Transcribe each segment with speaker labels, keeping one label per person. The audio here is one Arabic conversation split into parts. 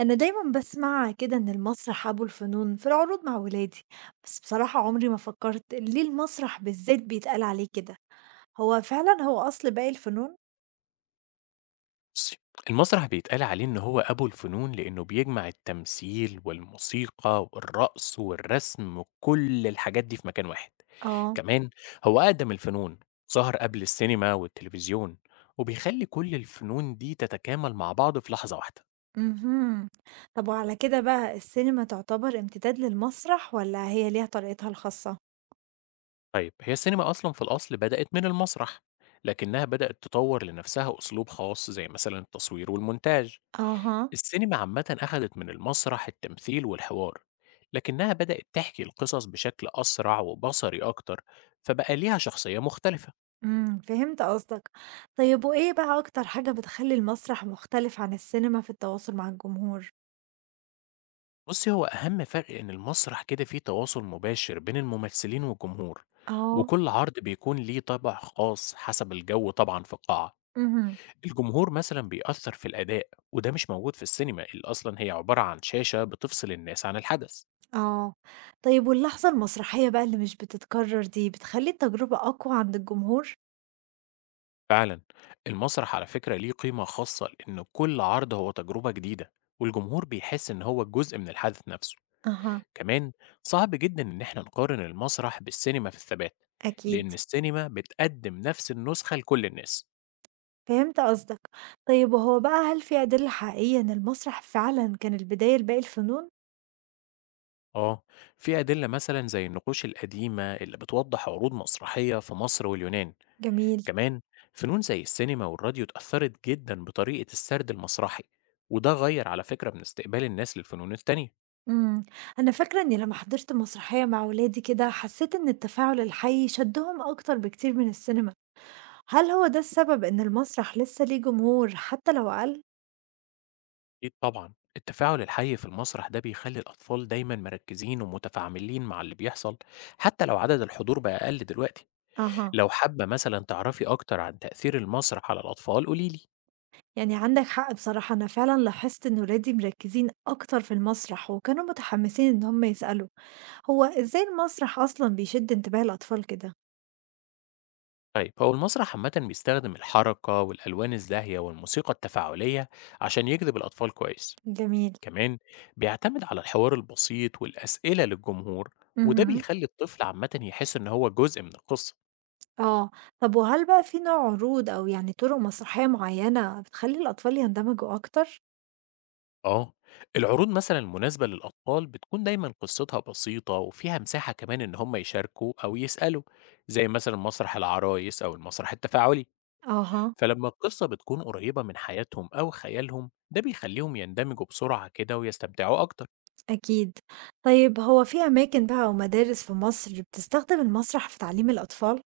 Speaker 1: أنا دايمًا باسمع كده إن المسرح أبو الفنون في العروض مع ولادي، بس بصراحة عمري ما فكرت ليه المسرح بالذات بيتقال عليه كده، هو فعلًا أصل باقي الفنون؟
Speaker 2: بُصّي، المسرح بيتقال عليه إن هو أبو الفنون لإنه بيجمع التمثيل والموسيقى والرقص والرسم وكل الحاجات دي في مكان واحد.
Speaker 1: آه.
Speaker 2: كمان هو أقدم الفنون، ظهر قبل السينما والتلفزيون، وبيخلّي كل الفنون دي تتكامل مع بعض في لحظة واحدة.
Speaker 1: اهم. طب وعلى كده بقى السينما تعتبر امتداد للمسرح والّا هي ليها طريقتها الخاصة؟
Speaker 2: طيب هي السينما أصلًا في الأصل بدأت من المسرح، لكنها بدأت تطوّر لنفسها أسلوب خاص زي مثلًا التصوير والمونتاج.
Speaker 1: أها.
Speaker 2: السينما عامة أخدت من المسرح التمثيل والحوار، لكنها بدأت تحكي القصص بشكل أسرع وبصري أكتر، فبقى ليها شخصية مختلفة.
Speaker 1: إمم، فهمت قصدك. طيب وإيه بقى أكتر حاجة بتخلّي المسرح مختلف عن السينما في التواصل مع الجمهور؟
Speaker 2: بصي هو أهم فرق إن المسرح كده فيه تواصل مباشر بين الممثلين والجمهور،
Speaker 1: آه.
Speaker 2: وكل عرض بيكون ليه طابع خاص حسب الجو طبعا في القاعة.
Speaker 1: اهم.
Speaker 2: الجمهور مثلا بيأثر في الأداء، وده مش موجود في السينما اللي أصلا هي عبارة عن شاشة بتفصل الناس عن الحدث.
Speaker 1: آه. طيب واللحظة المسرحية بقى اللي مش بتتكرر دي، بتخلّي التجربة أقوى عند الجمهور؟
Speaker 2: فعلا المسرح على فكرة ليه قيمة خاصة لأن كل عرض هو تجربة جديدة، والجمهور بيحس إن هو جزء من الحدث نفسه.
Speaker 1: أها.
Speaker 2: كمان صعب جدا إن احنا نقارن المسرح بالسينما في الثبات،
Speaker 1: أكيد.
Speaker 2: لأن السينما بتقدم نفس النسخة لكل الناس.
Speaker 1: فهمت قصدك. طيب وهو بقى هل في أدلة حقيقية إن المسرح فعلًا كان البداية لباقي الفنون؟
Speaker 2: آه، في أدلة مثلا زي النقوش القديمة اللي بتوضح عروض مسرحية في مصر واليونان.
Speaker 1: جميل.
Speaker 2: كمان فنون زي السينما والراديو اتأثرت جدا بطريقة السرد المسرحي، وده غير على فكرة من استقبال الناس للفنون التانية.
Speaker 1: إمم. أنا فاكرة إني لمّا حضرت مسرحية مع ولادي كده، حسيت إن التفاعل الحي شدّهم أكتر بكتير من السينما. هل هو ده السبب إن المسرح لسه ليه جمهور حتى لو أقل؟
Speaker 2: أكيد طبعا التفاعل الحي في المسرح ده بيخلي الأطفال دايما مركزين ومتفاعلين مع اللي بيحصل، حتى لو عدد الحضور بقى أقل دلوقتي.
Speaker 1: أها.
Speaker 2: لو حابة مثلا تعرفي أكتر عن تأثير المسرح على الأطفال قوليلي.
Speaker 1: يعني عندك حق، بصراحة أنا فعلا لاحظت إن ولادي مركزين أكتر في المسرح وكانوا متحمسين إن هم يسألوا. هو إزاي المسرح أصلا بيشد انتباه الأطفال كده؟
Speaker 2: طيب هو المسرح عامة بيستخدم الحركة والألوان الزاهية والموسيقى التفاعلية عشان يجذب الأطفال كويس.
Speaker 1: جميل.
Speaker 2: كمان بيعتمد على الحوار البسيط والأسئلة للجمهور، وده
Speaker 1: مهم.
Speaker 2: بيخلي الطفل عامة يحس إن هو جزء من القصة.
Speaker 1: آه. طب وهل بقى في نوع عروض أو يعني طرق مسرحية معينة بتخلي الأطفال يندمجوا أكتر؟
Speaker 2: آه، العروض مثلًا المناسبة للأطفال بتكون دايمًا قصتها بسيطة وفيها مساحة كمان إن هم يشاركوا أو يسألوا، زي مثلًا مسرح العرايس أو المسرح التفاعلي،
Speaker 1: أها.
Speaker 2: فلما القصة بتكون قريبة من حياتهم أو خيالهم ده بيخليهم يندمجوا بسرعة كده ويستمتعوا أكتر.
Speaker 1: أكيد. طيب هو في أماكن بقى أو مدارس في مصر بتستخدم المسرح في تعليم الأطفال؟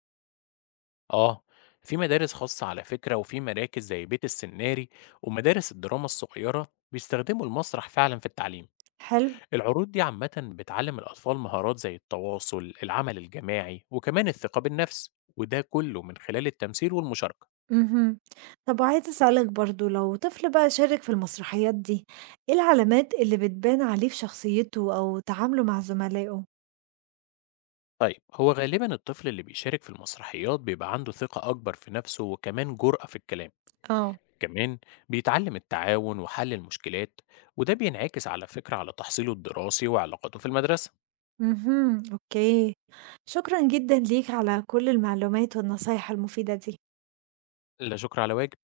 Speaker 2: آه، في مدارس خاصة على فكرة وفي مراكز زي بيت السناري ومدارس الدراما الصغيرة بيستخدموا المسرح فعلًا في التعليم.
Speaker 1: حلو.
Speaker 2: العروض دي عامة بتعلم الأطفال مهارات زي التواصل، العمل الجماعي، وكمان الثقة بالنفس، وده كله من خلال التمثيل والمشاركة.
Speaker 1: اهم. طب وعايزة أسألك برضه لو طفل بقى شارك في المسرحيات دي، إيه العلامات اللي بتبان عليه في شخصيته أو تعامله مع زملائه؟
Speaker 2: طيب هو غالبا الطفل اللي بيشارك في المسرحيات بيبقى عنده ثقة أكبر في نفسه وكمان جرأة في الكلام،
Speaker 1: اه.
Speaker 2: كمان بيتعلم التعاون وحل المشكلات، وده بينعكس على فكرة على تحصيله الدراسي وعلاقاته في المدرسة.
Speaker 1: اهم، أوكي. شكرًا جدًا ليك على كل المعلومات والنصايح المفيدة دي.
Speaker 2: لا شكر على واجب.